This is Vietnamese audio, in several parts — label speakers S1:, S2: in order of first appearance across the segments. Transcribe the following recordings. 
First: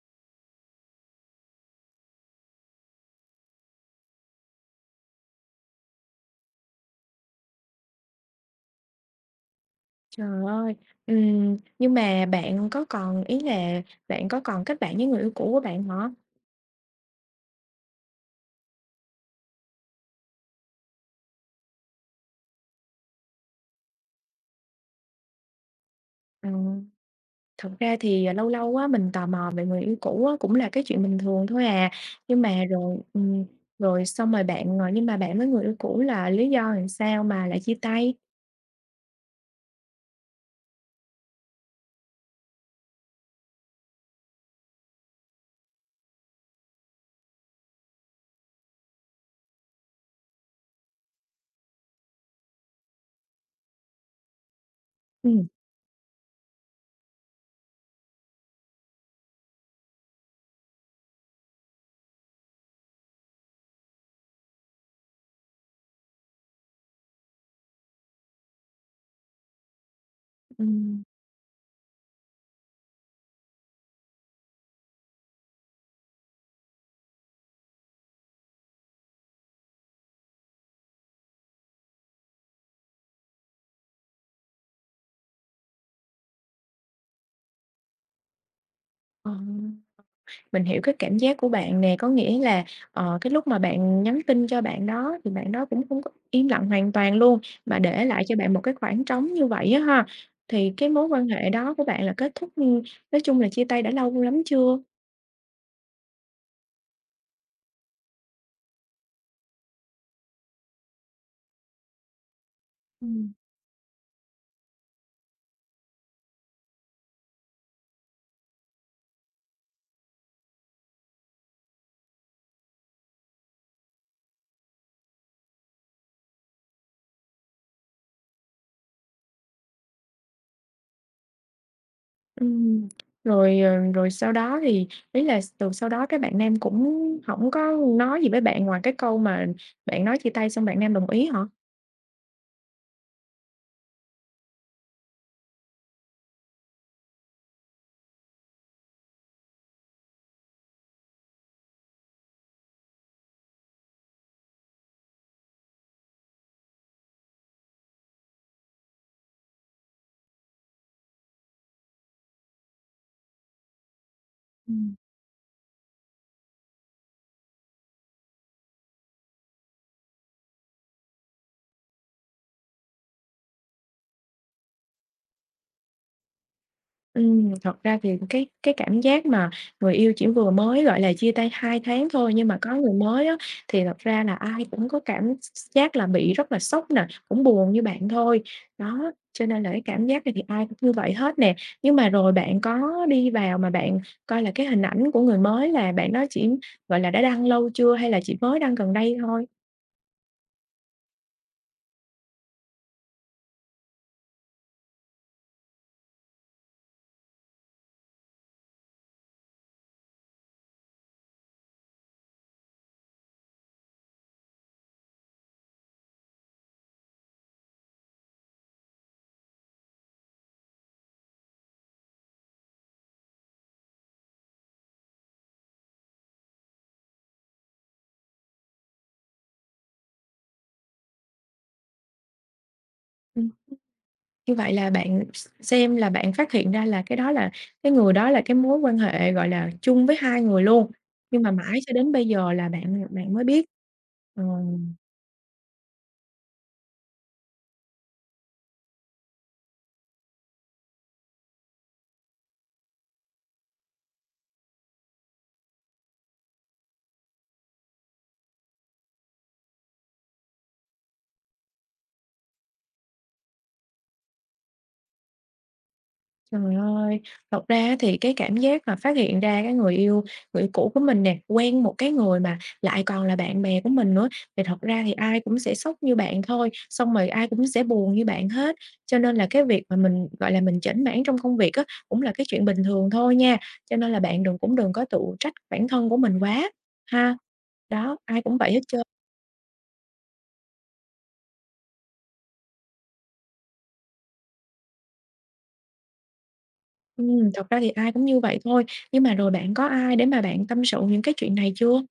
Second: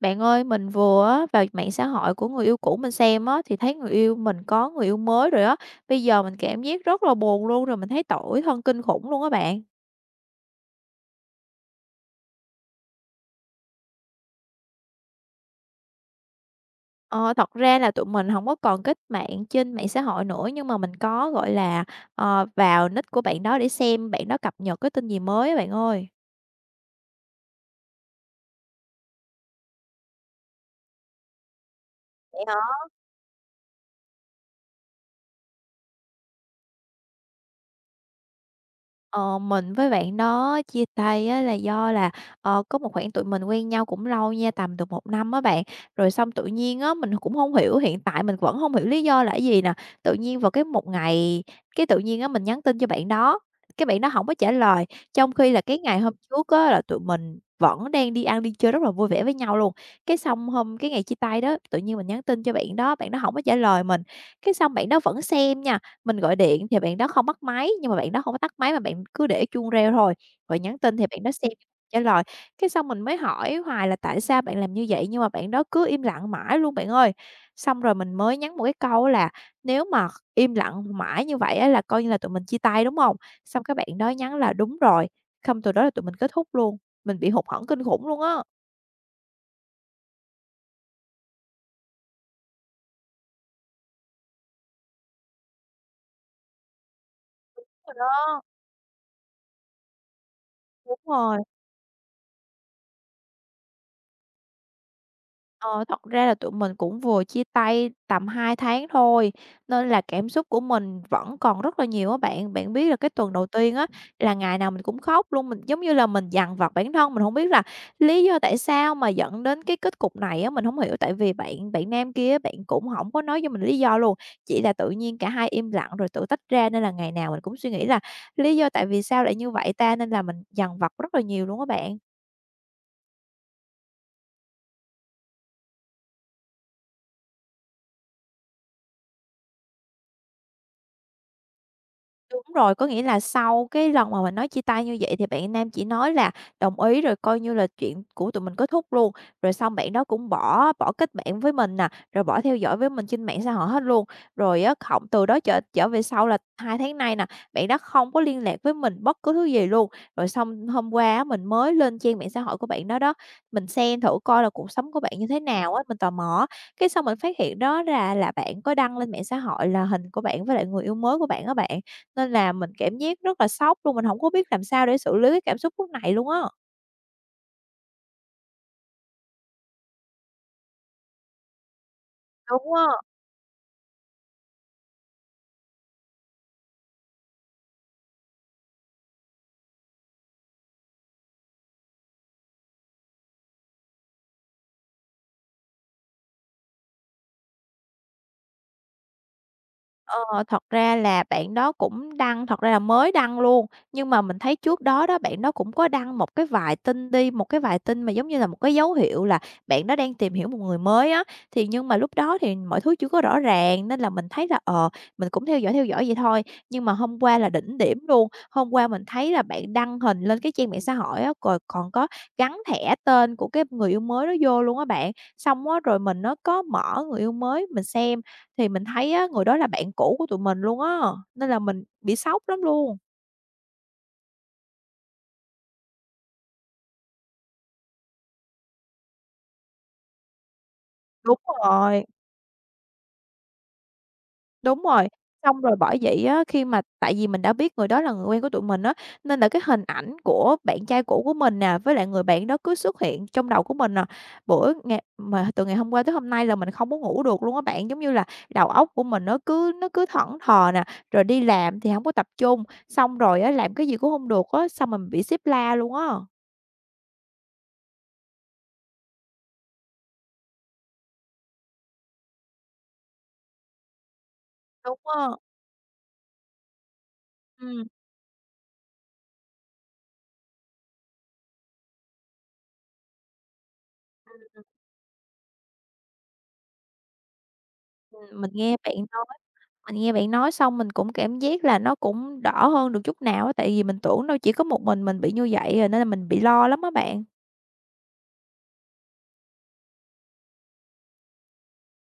S1: Bạn ơi, mình vừa á vào mạng xã hội của người yêu cũ mình xem á, thì thấy người yêu mình có người yêu mới rồi á. Bây giờ mình cảm giác rất là buồn luôn, rồi mình thấy tủi thân kinh khủng luôn á bạn.
S2: Trời ơi! Nhưng mà bạn có còn kết bạn với người yêu cũ của bạn hả?
S1: Ờ, thật ra là tụi mình không có còn kết bạn trên mạng xã hội nữa, nhưng mà mình có, gọi là, ờ, vào nick của bạn đó để xem bạn đó cập nhật cái tin gì mới á bạn ơi.
S2: Ừm, Thật ra thì, lâu lâu á, mình tò mò về người yêu cũ á, cũng là cái chuyện bình thường thôi à. Nhưng mà rồi rồi xong rồi bạn, ờ nhưng mà bạn với người yêu cũ là lý do làm sao mà lại chia tay?
S1: Ờ, mình với bạn đó chia tay á là do là, ờ, có một khoảng tụi mình quen nhau cũng lâu nha, tầm được một năm á bạn. Rồi xong tự nhiên á, mình cũng không hiểu, hiện tại mình vẫn không hiểu lý do là cái gì nè. Tự nhiên vào cái một ngày, cái tự nhiên á mình nhắn tin cho bạn đó, cái bạn đó không có trả lời, trong
S2: Ừm.
S1: khi là cái ngày hôm trước á là tụi mình vẫn đang đi ăn đi chơi rất là vui vẻ với nhau luôn. Cái xong hôm cái ngày chia tay đó, tự nhiên mình nhắn tin cho bạn đó không có trả lời mình, cái xong bạn đó vẫn xem nha. Mình gọi điện thì bạn đó không bắt máy, nhưng mà bạn đó hông có tắt máy mà bạn cứ để chuông reo thôi, rồi nhắn tin
S2: Ừm.
S1: thì bạn đó xem trả lời. Cái xong mình mới hỏi hoài là "Tại sao bạn làm như vậy?" nhưng mà bạn đó cứ im lặng mãi luôn bạn ơi. Xong rồi mình mới nhắn một cái câu á là "Nếu mà im lặng mãi như vậy á là coi như là tụi mình chia tay, đúng hông?" Xong cái bạn đó nhắn là "Đúng rồi." Xong từ đó là tụi mình kết thúc luôn, mình bị hụt hẫng kinh khủng luôn á.
S2: Ờ. Mình hiểu cái cảm giác của bạn nè, có nghĩa là, cái lúc mà bạn nhắn tin cho bạn đó thì bạn đó cũng hông có im lặng hoàn toàn luôn, mà
S1: Rồi
S2: để lại cho
S1: đó,
S2: bạn một cái khoảng trống như vậy á ha. Thì cái
S1: đúng
S2: mối quan
S1: rồi.
S2: hệ đó của bạn là kết thúc, nói chung là chia tay đã lâu lắm chưa?
S1: Ờ, thật ra là tụi mình cũng vừa chia tay tầm 2 tháng thôi, nên là cảm xúc của mình vẫn còn rất là nhiều á bạn. Bạn biết là cái
S2: Ừm.
S1: tuần đầu tiên á, là ngày nào mình cũng khóc luôn, mình giống như là mình dằn vặt bản thân, mình không biết là lý do tại sao mà dẫn đến cái kết cục này á, mình không hiểu. Tại vì bạn bạn nam kia bạn cũng không có nói cho mình lý do luôn, chỉ là tự nhiên cả hai im lặng rồi tự tách ra, nên là ngày nào mình cũng suy nghĩ là lý do tại vì sao lại như vậy ta? Nên là mình dằn vặt rất là nhiều luôn á bạn.
S2: Ừm, rồi sau đó thì ý là từ sau đó các bạn nam cũng không có nói gì với bạn ngoài cái câu mà bạn nói chia tay xong bạn nam đồng ý hả?
S1: Đúng rồi, có nghĩa là sau cái lần mà mình nói chia tay như vậy thì bạn nam chỉ nói là đồng ý rồi coi như là chuyện của tụi mình kết thúc luôn. Rồi xong bạn đó cũng bỏ bỏ kết bạn với mình nè, rồi bỏ theo dõi với mình trên mạng xã hội hết luôn. Rồi á hổng từ đó trở trở về sau là 2 tháng nay nè, bạn đó không có liên lạc với mình bất cứ thứ gì luôn. Rồi xong hôm qua á mình mới lên trang mạng xã hội của bạn đó đó, mình xem thử coi là cuộc sống của bạn như thế nào á, mình tò mò. Cái xong mình phát hiện đó ra là bạn có đăng lên mạng xã hội là hình của bạn với lại người yêu mới của bạn á bạn. Nên là mình cảm giác rất là sốc luôn, mình hổng có biết làm sao để xử lý cái cảm xúc lúc này luôn á.
S2: Thật ra thì cái cảm giác mà người yêu chỉ vừa mới, gọi là, chia tay 2 tháng thôi nhưng mà có
S1: Đúng á.
S2: người mới á, thì thật ra là ai cũng có cảm giác là bị rất là sốc nè, cũng buồn như bạn thôi. Đó, cho nên là cái cảm giác này thì ai cũng như vậy hết nè. Nhưng mà rồi bạn có đi vào mà bạn coi là cái hình ảnh của người mới là bạn đó chỉ, gọi là, đã đăng lâu chưa hay là chỉ mới đăng gần đây thôi?
S1: Ờ, thật ra là bạn đó cũng đăng, thật ra là mới đăng luôn, nhưng mà mình thấy trước đó đó bạn đó cũng có đăng một cái vài tin đi, một cái vài tin mà giống như là một cái dấu hiệu là bạn đó đang tìm hiểu một người mới á. Thì nhưng mà lúc đó thì mọi thứ chưa có rõ ràng nên là mình thấy là, ờ, mình cũng theo dõi vậy thôi. Nhưng mà hôm qua là đỉnh điểm luôn, hôm qua mình thấy là bạn đăng hình lên cái trang mạng xã hội á, rồi còn có gắn thẻ tên của cái người yêu mới đó vô luôn á bạn. Xong á, rồi mình nó có mở người yêu mới mình xem thì mình thấy á, người đó là bạn cũ của tụi mình luôn á, nên là mình bị sốc lắm luôn.
S2: Như vậy là bạn xem là bạn phát hiện ra là cái người đó là cái mối quan hệ, gọi là, chung với hai người luôn,
S1: Đúng
S2: nhưng mà mãi cho
S1: rồi,
S2: đến bây giờ là bạn bạn mới biết. Ờ.
S1: đúng rồi. Xong rồi bởi vậy á, khi mà tại vì mình đã biết người đó là người quen của tụi mình á, nên là cái hình ảnh của bạn trai cũ của mình nè, với lại người bạn đó cứ xuất hiện trong đầu của mình nè. Bữa ngày mà từ ngày hôm qua tới hôm nay là mình không có ngủ được luôn á bạn, giống như là đầu óc của mình nó cứ thẫn thờ nè, rồi đi làm thì không có tập trung, xong rồi á, làm cái gì cũng không được á, xong mình bị xếp la luôn á.
S2: Trời ơi! Thật ra á thì cái cảm giác mà phát hiện ra cái người cũ của mình nè, quen một cái người mà lại còn là bạn bè của mình nữa, thì thật
S1: Đúng
S2: ra thì
S1: á,
S2: ai cũng sẽ sốc như bạn thôi, xong rồi ai cũng sẽ
S1: ừm.
S2: buồn như bạn hết. Cho nên là cái việc mà mình, gọi là, mình chểnh mảng trong công việc á, cũng là cái chuyện bình thường thôi nha, cho nên là bạn đừng cũng đừng có tự trách bản thân của mình quá ha. Đó,
S1: Ừm,
S2: ai
S1: mình
S2: cũng vậy
S1: nghe
S2: hết
S1: bạn
S2: trơn.
S1: nói mình nghe bạn nói xong mình cũng cảm giác là nó cũng đỡ hơn được chút nào á, tại vì mình tưởng đâu chỉ có một mình bị như vậy à, nên là mình bị lo lắm á bạn.
S2: Thật ra thì ai cũng như vậy thôi, nhưng mà rồi bạn có ai để mà bạn tâm sự những cái chuyện này chưa?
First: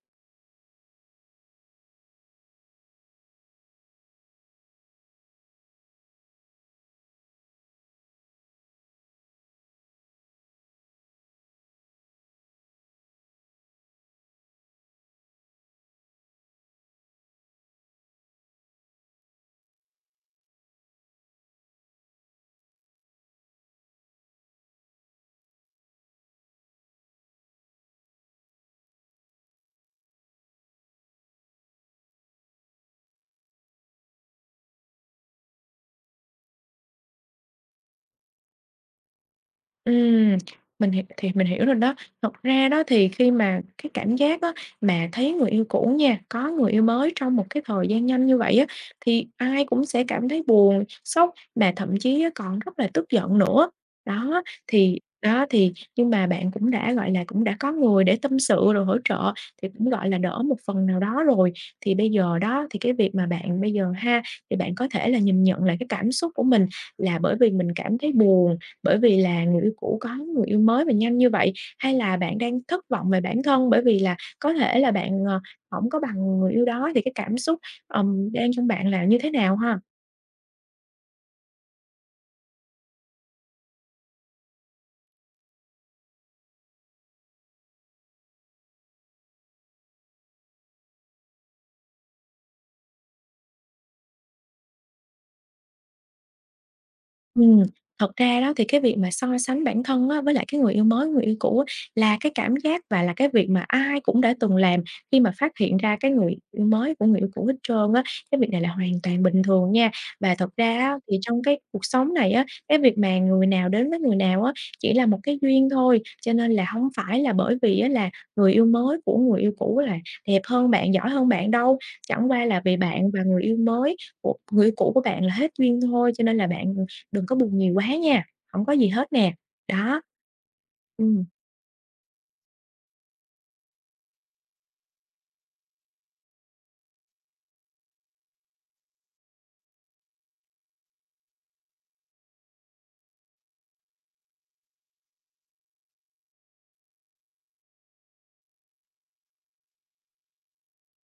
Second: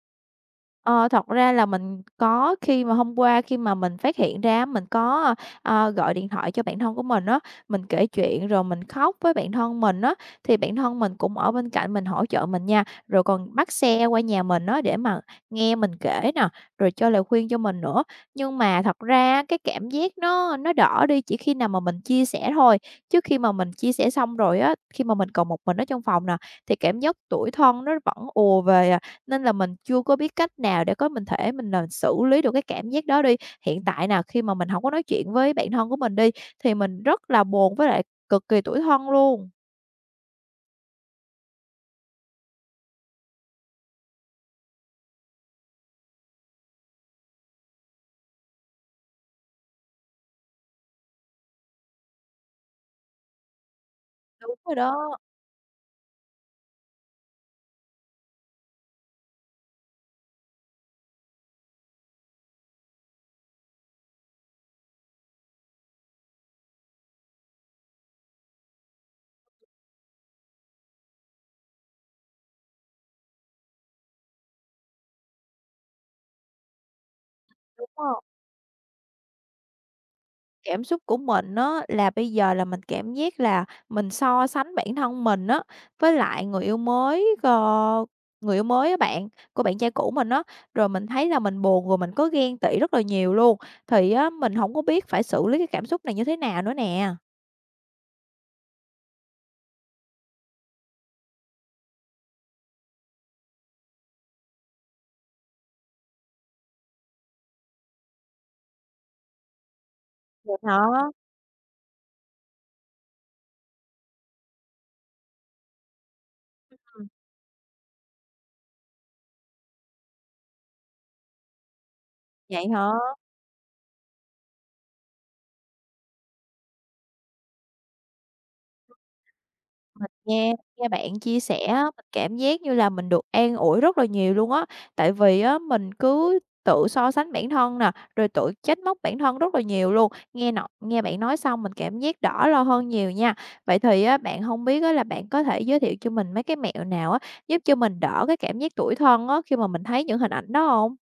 S1: Ờ, thật ra là mình có, khi mà hôm qua khi mà mình phát hiện ra mình có, ờ, gọi điện thoại cho bạn thân của mình á, mình kể chuyện rồi mình khóc với bạn thân mình á, thì bạn thân mình cũng ở bên cạnh mình hỗ trợ mình nha, rồi còn bắt xe qua nhà mình á để mà nghe mình kể nè, rồi cho lời khuyên cho mình nữa. Nhưng mà thật ra cái cảm giác nó đỡ đi chỉ khi nào mà mình chia sẻ thôi, chứ khi mà mình chia sẻ xong rồi á, khi mà mình còn một mình ở trong phòng nè, thì cảm giác tủi thân nó vẫn ùa về à. Nên là mình chưa có biết cách nào để có mình thể mình là xử lý được cái cảm giác đó đi. Hiện tại nào khi mà mình hổng có nói chuyện với bạn thân của mình đi, thì mình rất là buồn với lại cực kỳ tủi thân luôn.
S2: Ừm, mình hiểu thì mình hiểu rồi đó. Thật ra đó thì khi mà cái cảm giác á, mà thấy người yêu cũ nha, có người yêu mới trong một cái thời gian nhanh như vậy á, thì ai cũng sẽ cảm thấy buồn, sốc, mà thậm chí á, còn rất là tức giận nữa.
S1: Đúng rồi đó,
S2: Đó thì nhưng mà bạn cũng đã, gọi là, cũng đã có người để tâm sự rồi hỗ trợ thì cũng, gọi là, đỡ một phần nào đó rồi. Thì bây giờ đó, thì cái việc mà bạn bây giờ ha, thì bạn có thể là nhìn nhận lại cái cảm xúc của mình là bởi vì mình cảm thấy buồn bởi vì là người yêu cũ có người yêu mới và nhanh như vậy? Hay là bạn đang thất vọng về bản thân bởi vì là có thể là bạn, hổng có bằng người yêu đó thì cái cảm xúc,
S1: đúng rồi.
S2: đang trong bạn là như thế nào ha?
S1: Cảm xúc của mình á, là bây giờ là mình cảm giác là mình so sánh bản thân mình á, với lại người yêu mới, ờ, người yêu mới á bạn, của bạn trai cũ mình á. Rồi mình thấy là mình buồn, rồi mình có ghen tị rất là nhiều luôn. Thì á, mình hổng có biết phải xử lý cái cảm xúc này như thế nào nữa nè.
S2: Ừm, Thật ra đó thì cái việc mà so sánh bản thân á, với lại cái người yêu mới, người yêu cũ á, là cái cảm giác và là cái việc mà ai cũng đã từng làm khi mà phát hiện ra cái người yêu mới của người yêu cũ hết trơn á. Cái việc này là hoàn toàn bình thường nha. Và thật
S1: Vậy
S2: ra á,
S1: hả?
S2: thì trong cái cuộc sống này á, cái việc mà người nào đến với người nào á, chỉ là một cái duyên thôi, cho nên là không phải là bởi vì á, là người yêu mới của người yêu cũ là đẹp hơn bạn, giỏi hơn bạn đâu. Chẳng qua là
S1: Vậy
S2: vì
S1: hả?
S2: bạn và người yêu mới của người yêu cũ của bạn là hết duyên thôi, cho nên là bạn đừng có buồn nhiều quá nha, không có gì hết nè. Đó.
S1: Mình nghe nghe bạn
S2: Ừm.
S1: chia sẻ á, mình cảm giác như là mình được an ủi rất là nhiều luôn á, tại vì á mình cứ tự so sánh bản thân nè, rồi tự trách móc bản thân rất là nhiều luôn. Nghe bạn nói xong mình cảm giác đỡ lo hơn nhiều nha. Vậy thì á, bạn không biết á là bạn có thể giới thiệu cho mình mấy cái mẹo nào á, giúp cho mình đỡ cái cảm giác tủi thân á, khi mà mình thấy những hình ảnh đó không?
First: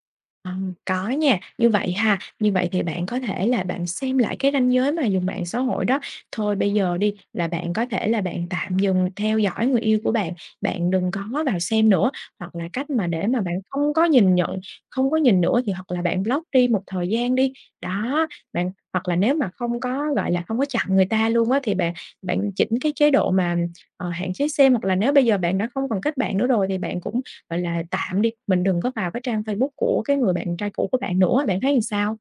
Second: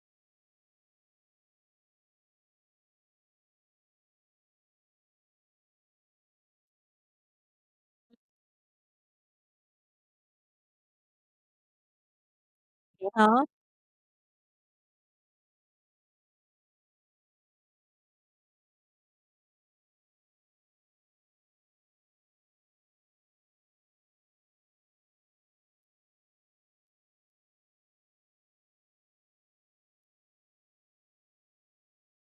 S2: Có nha. Như vậy ha, như vậy thì bạn có thể là bạn xem lại cái ranh giới mà dùng mạng xã hội đó. Thôi bây giờ đi là bạn có thể là bạn tạm dừng theo dõi người yêu của bạn, bạn đừng có vào xem nữa, hoặc là cách mà
S1: Vậy
S2: để
S1: hả?
S2: mà bạn không có nhìn nữa thì hoặc là bạn block đi một thời gian đi. Đó, bạn hoặc là nếu mà không có, gọi là, không có chặn người ta luôn á thì bạn bạn chỉnh cái chế độ mà, hạn chế xem, hoặc là nếu bây giờ bạn đã không còn kết bạn nữa rồi thì bạn cũng gọi là, tạm đi, mình đừng có vào cái trang Facebook của cái người bạn trai cũ của bạn nữa, bạn thấy làm sao?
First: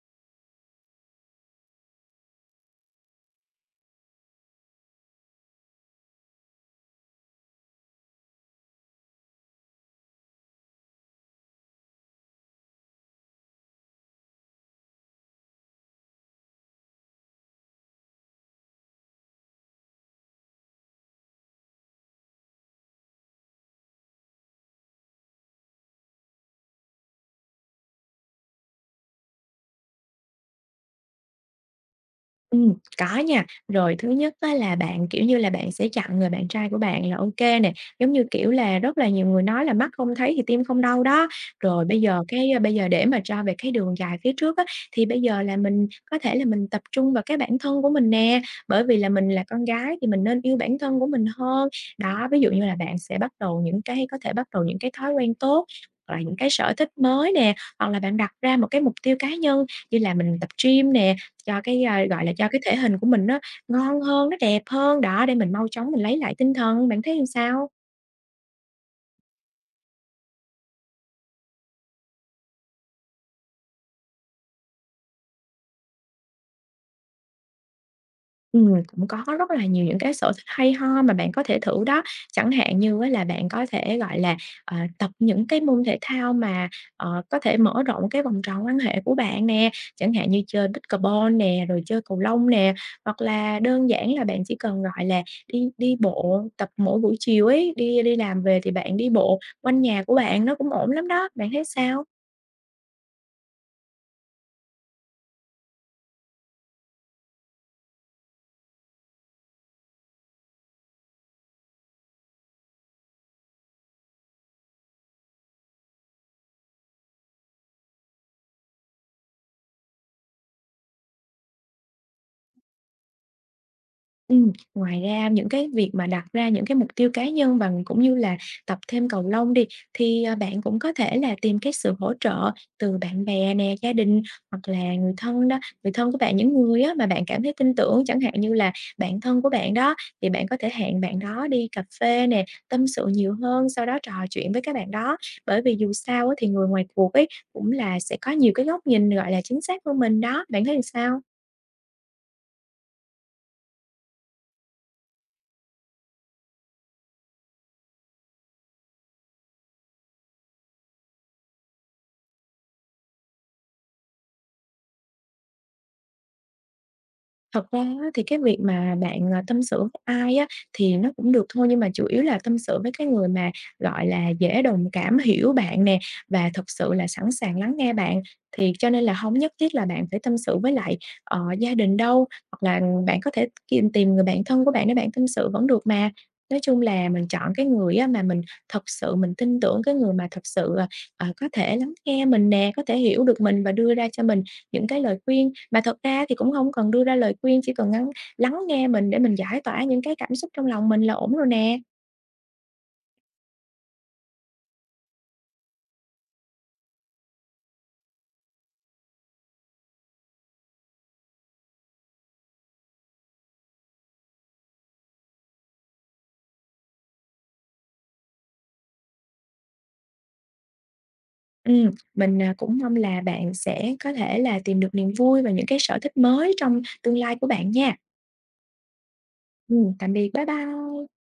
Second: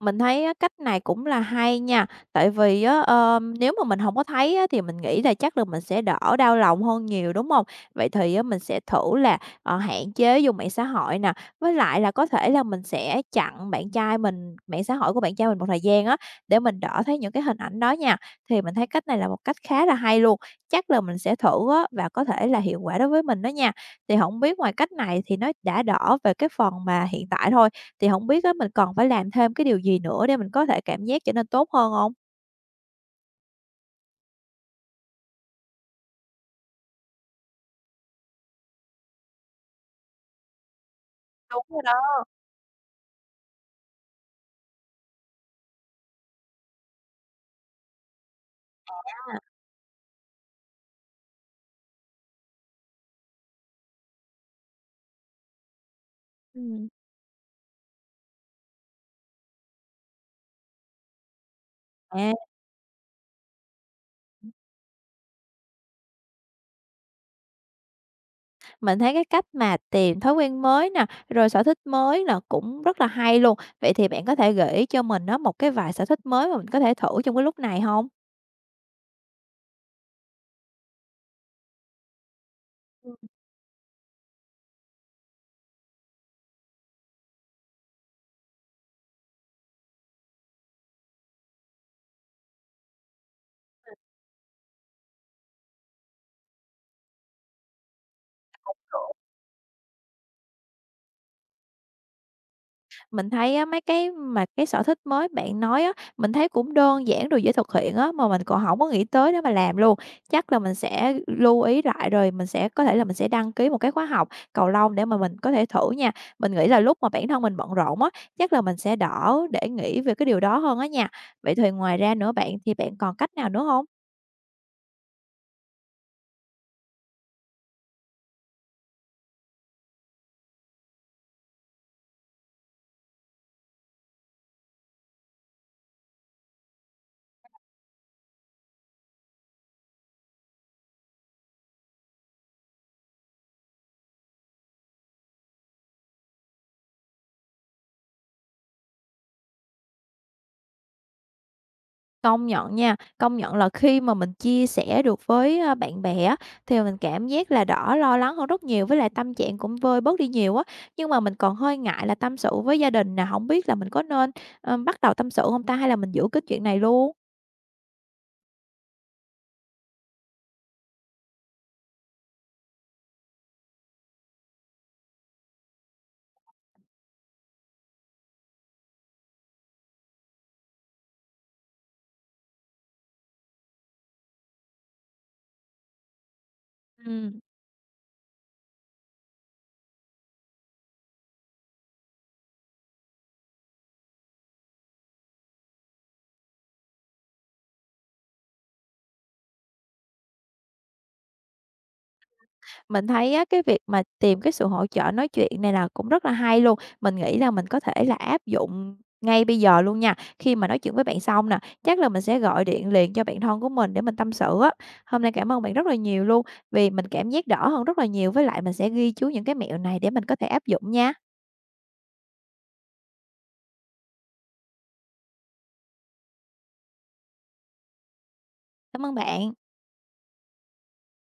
S1: Mình thấy á, cách này cũng là hay nha, tại vì á, nếu mà mình không có thấy á, thì mình nghĩ là chắc là mình sẽ đỡ đau lòng hơn nhiều, đúng không? Vậy thì á, mình sẽ thử là, ờ, hạn chế dùng mạng xã hội nè, với lại là có thể là mình sẽ chặn bạn trai mình, mạng xã hội của bạn trai mình một thời gian á, để mình đỡ thấy những cái hình ảnh đó nha. Thì mình thấy cách này là một cách khá là hay luôn, chắc là mình sẽ thử á, và có thể là hiệu quả đối với mình đó nha. Thì không biết ngoài cách này thì nó đã đỡ về cái phần mà hiện tại thôi, thì hổng biết á, mình còn phải làm thêm cái điều gì nữa để mình có thể cảm giác trở nên tốt hơn hông?
S2: Có nha. Rồi thứ nhất á là bạn, kiểu như là, bạn sẽ chặn người bạn trai của bạn là ok nè, giống như, kiểu là, rất là nhiều người nói là "Mắt không thấy thì tim không đau" đó.
S1: Đúng rồi
S2: Rồi
S1: đó.
S2: bây giờ để mà cho về cái đường dài phía trước á, thì bây giờ là mình có thể là mình tập trung vào cái bản thân của mình nè, bởi vì là mình là con gái thì mình nên yêu bản thân của mình hơn. Đó, ví dụ như là bạn sẽ bắt đầu những cái có thể bắt đầu những cái thói quen tốt, hoặc là những cái sở
S1: Ừm,
S2: thích mới nè, hoặc là bạn đặt ra một cái mục tiêu cá nhân như là mình tập gym nè, cho cái, gọi là,
S1: à,
S2: cho cái thể hình của mình nó ngon hơn, nó đẹp hơn, đó, để mình mau chóng mình lấy lại tinh thần. Bạn thấy làm sao?
S1: mình thấy cái cách mà tìm thói quen mới nè, rồi sở thích mới là cũng rất là hay luôn. Vậy thì bạn có thể gợi ý cho mình á, một cái vài sở thích mới mà mình có thể thử trong cái lúc này hông?
S2: Cũng có rất là nhiều những cái sở thích hay ho mà bạn có thể thử đó. Chẳng hạn như á
S1: Ừm.
S2: là bạn có thể, gọi là, tập những cái môn thể thao mà, có thể mở rộng cái vòng tròn quan hệ của bạn nè, chẳng hạn như chơi pickleball nè, rồi chơi cầu lông nè, hoặc là đơn giản là bạn chỉ cần, gọi là, đi đi bộ tập mỗi buổi chiều ấy, đi đi làm về thì bạn đi bộ quanh nhà của bạn, nó cũng ổn lắm đó. Bạn thấy sao?
S1: Mình thấy á, mấy cái mà cái sở thích mới bạn nói á, mình thấy cũng đơn giản rồi dễ thực hiện á, mà mình còn không có nghĩ tới để mà làm luôn. Chắc là mình sẽ lưu ý lại rồi mình sẽ có thể là mình sẽ đăng ký một cái khóa học cầu lông để mà mình có thể thử nha. Mình nghĩ là lúc mà bản thân mình bận rộn á, chắc là mình sẽ đỡ để nghĩ về cái điều đó hơn á nha. Vậy thì ngoài ra nữa bạn, thì bạn còn cách nào nữa không?
S2: Ngoài ra những cái việc mà đặt ra những cái mục tiêu cá nhân và cũng như là tập thêm cầu lông đi, thì, bạn cũng có thể là tìm cái sự hỗ trợ từ bạn bè nè, gia đình hoặc là người thân đó, người thân của bạn, những người á mà bạn cảm thấy tin tưởng, chẳng hạn như là bạn thân của bạn đó, thì bạn có thể hẹn bạn đó đi cà phê nè, tâm sự nhiều hơn, sau đó trò chuyện với các bạn đó. Bởi vì dù sao á thì người ngoài cuộc ấy cũng là sẽ có nhiều cái góc nhìn, gọi là, chính xác hơn mình đó, bạn thấy làm sao?
S1: Công nhận nha, công nhận là khi mà mình chia sẻ được với, a, bạn bè á, thì mình cảm giác là đỡ lo lắng hơn rất nhiều, với lại tâm trạng cũng vơi bớt đi nhiều á. Nhưng mà mình còn hơi ngại là tâm sự với gia đình nè, không biết là mình có nên, ờ, bắt đầu tâm sự hông ta, hay là mình giữ cái chuyện này luôn?
S2: Thật ra á thì cái việc mà bạn, tâm sự với ai á thì nó cũng được thôi, nhưng mà chủ yếu là tâm sự với cái người mà, gọi là, dễ đồng cảm, hiểu bạn nè, và thực sự là sẵn sàng lắng nghe bạn. Thì cho nên là không nhất thiết là bạn phải tâm sự với lại, gia đình đâu, hoặc là bạn có thể tìm tìm người bạn thân của bạn để bạn tâm sự vẫn được mà. Nói chung là mình
S1: Ừm.
S2: chọn cái người á mà mình thật sự mình tin tưởng, cái người mà thật sự, có thể lắng nghe mình nè, có thể hiểu được mình và đưa ra cho mình những cái lời khuyên. Mà thật ra thì cũng không cần đưa ra lời khuyên, chỉ cần ngắn lắng nghe mình để mình giải tỏa những cái cảm xúc trong lòng mình là ổn rồi nè.
S1: Mình thấy á, cái việc mà tìm cái sự hỗ trợ nói chuyện này là cũng rất là hay luôn. Mình nghĩ là mình có thể là áp dụng ngay bây giờ luôn nha. Khi mà nói chuyện với bạn xong nè, chắc là mình sẽ gọi điện liền cho bạn thân của mình để mình tâm sự á. Hôm nay cảm ơn bạn rất là nhiều luôn, vì mình cảm giác đỡ hơn rất là nhiều, với lại mình sẽ ghi chú những cái mẹo này để mình có thể áp dụng nha.
S2: Mình, cũng mong là bạn sẽ có thể là tìm được niềm vui và những cái sở thích mới trong tương lai của bạn nha.
S1: Cảm ơn bạn.
S2: Tạm biệt, bye bye.